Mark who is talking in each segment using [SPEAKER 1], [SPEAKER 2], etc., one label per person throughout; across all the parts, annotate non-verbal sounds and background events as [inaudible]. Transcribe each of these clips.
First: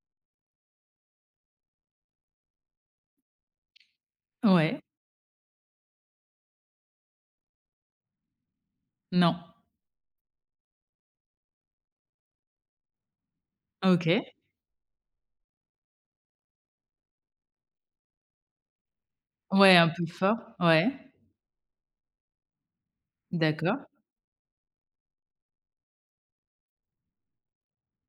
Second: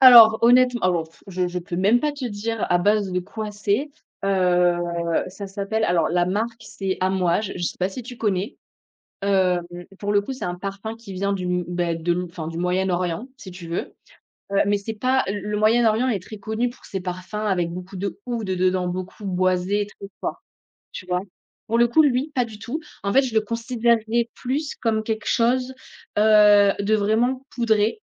[SPEAKER 1] Alors honnêtem alors pff, je je peux même pas te dire à base de quoi c'est. Heu,
[SPEAKER 2] Ouais.
[SPEAKER 1] ça s'appelle alors la marque c'est Amouage, je sais pas si tu connais?
[SPEAKER 2] Non.
[SPEAKER 1] Hem, pour le coup c'est un parfum qui vient du m beh, de m enfin du Moyen-Orient, si tu veux,
[SPEAKER 2] OK.
[SPEAKER 1] heu, mais c'est pas le le Moyen-Orient est très connu pour ses parfums avec beaucoup d'oud dedans, beaucoup
[SPEAKER 2] Ouais
[SPEAKER 1] boisés et
[SPEAKER 2] un peu
[SPEAKER 1] très
[SPEAKER 2] fort,
[SPEAKER 1] forts,
[SPEAKER 2] ouais.
[SPEAKER 1] tu vois? Pour le coup, lui pas du tout, en fait je le
[SPEAKER 2] D'accord.
[SPEAKER 1] considérerais plus comme quelque chose, heu, de vraiment poudré,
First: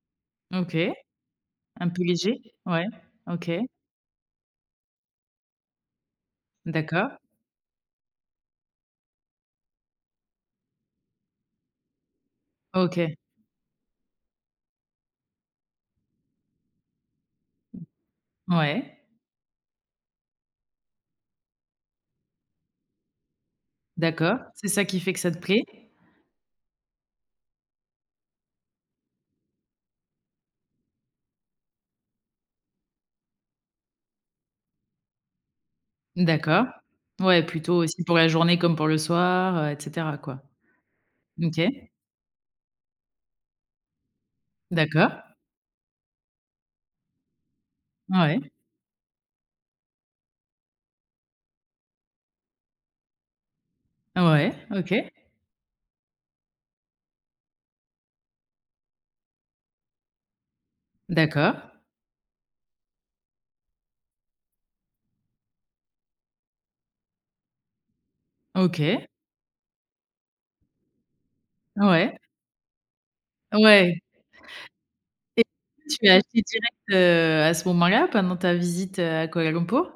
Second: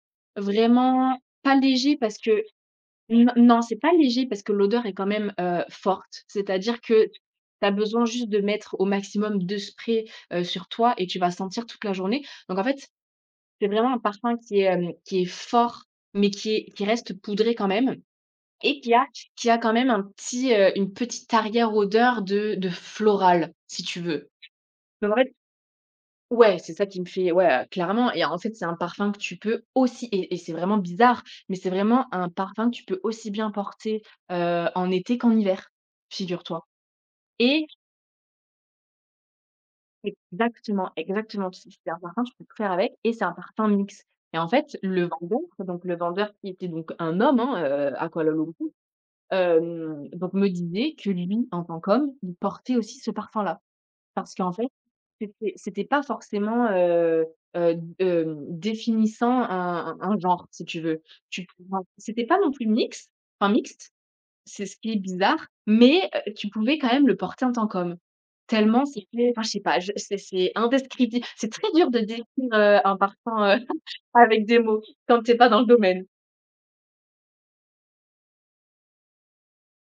[SPEAKER 2] OK,
[SPEAKER 1] vraiment pas
[SPEAKER 2] un
[SPEAKER 1] léger
[SPEAKER 2] peu
[SPEAKER 1] parce
[SPEAKER 2] léger?
[SPEAKER 1] que
[SPEAKER 2] Ouais,
[SPEAKER 1] n
[SPEAKER 2] OK.
[SPEAKER 1] non, c'est pas léger parce que l'odeur est quand même, heu, forte. C'est-à-dire que tu
[SPEAKER 2] D'accord.
[SPEAKER 1] as besoin juste de mettre au maximum 2 sprays, heu, sur toi et tu vas sentir toute la journée. Donc en fait,
[SPEAKER 2] OK.
[SPEAKER 1] c'est vraiment un parfum qui est, hem, qui est fort mais qui est qui reste poudré quand
[SPEAKER 2] Mmh.
[SPEAKER 1] même et qui
[SPEAKER 2] Ouais.
[SPEAKER 1] a q qui a quand même un petit, heu, une petite arrière odeur de de floral, si tu veux.
[SPEAKER 2] D'accord, c'est ça qui
[SPEAKER 1] Donc
[SPEAKER 2] fait
[SPEAKER 1] en
[SPEAKER 2] que ça
[SPEAKER 1] fait
[SPEAKER 2] te plaît?
[SPEAKER 1] ouais c'est ça qui me fait ouais voilà, clairement et en fait c'est un parfum que tu peux aussi et et c'est vraiment bizarre, mais c'est vraiment un parfum que tu peux aussi bien porter, heu, en été qu'en hiver
[SPEAKER 2] D'accord.
[SPEAKER 1] figure-toi
[SPEAKER 2] Ouais,
[SPEAKER 1] et
[SPEAKER 2] plutôt aussi pour la journée comme pour le soir, heu et cetera quoi?
[SPEAKER 1] Exactement,
[SPEAKER 2] D
[SPEAKER 1] exactement, q
[SPEAKER 2] OK.
[SPEAKER 1] c'est un parfum, tu peux tout faire avec et c'est un parfum mixte et en fait le
[SPEAKER 2] D'accord.
[SPEAKER 1] vendeur donc le vendeur qui était donc un homme, heu, à Kuala
[SPEAKER 2] Ouais.
[SPEAKER 1] Lumpur, hem, donc me disait que lui, en tant qu'homme, il portait aussi ce parfum-là. Parce qu'en
[SPEAKER 2] Ouais,
[SPEAKER 1] fait,
[SPEAKER 2] OK.
[SPEAKER 1] c'était c'était pas forcément, heu, heu, heu, définissant un un un genre, si tu veux, tu
[SPEAKER 2] D'accord.
[SPEAKER 1] trouveras c'était pas non plus mixe, enfin mixte, c'est ce qui est bizarre, mais tu pouvais quand même le porter en tant qu'homme. Tellement
[SPEAKER 2] OK.
[SPEAKER 1] c'était enfin, je sais pas, c'est c'est indescriptible, c'est très dur de
[SPEAKER 2] Ouais.
[SPEAKER 1] décrire, heu, un parfum [chuckles]
[SPEAKER 2] Ouais.
[SPEAKER 1] avec des mots, quand tu es
[SPEAKER 2] Et
[SPEAKER 1] pas dans le
[SPEAKER 2] tu
[SPEAKER 1] domaine.
[SPEAKER 2] l'as acheté direct, heu, à ce moment-là pendant ta visite, heu, à Kuala Lumpur?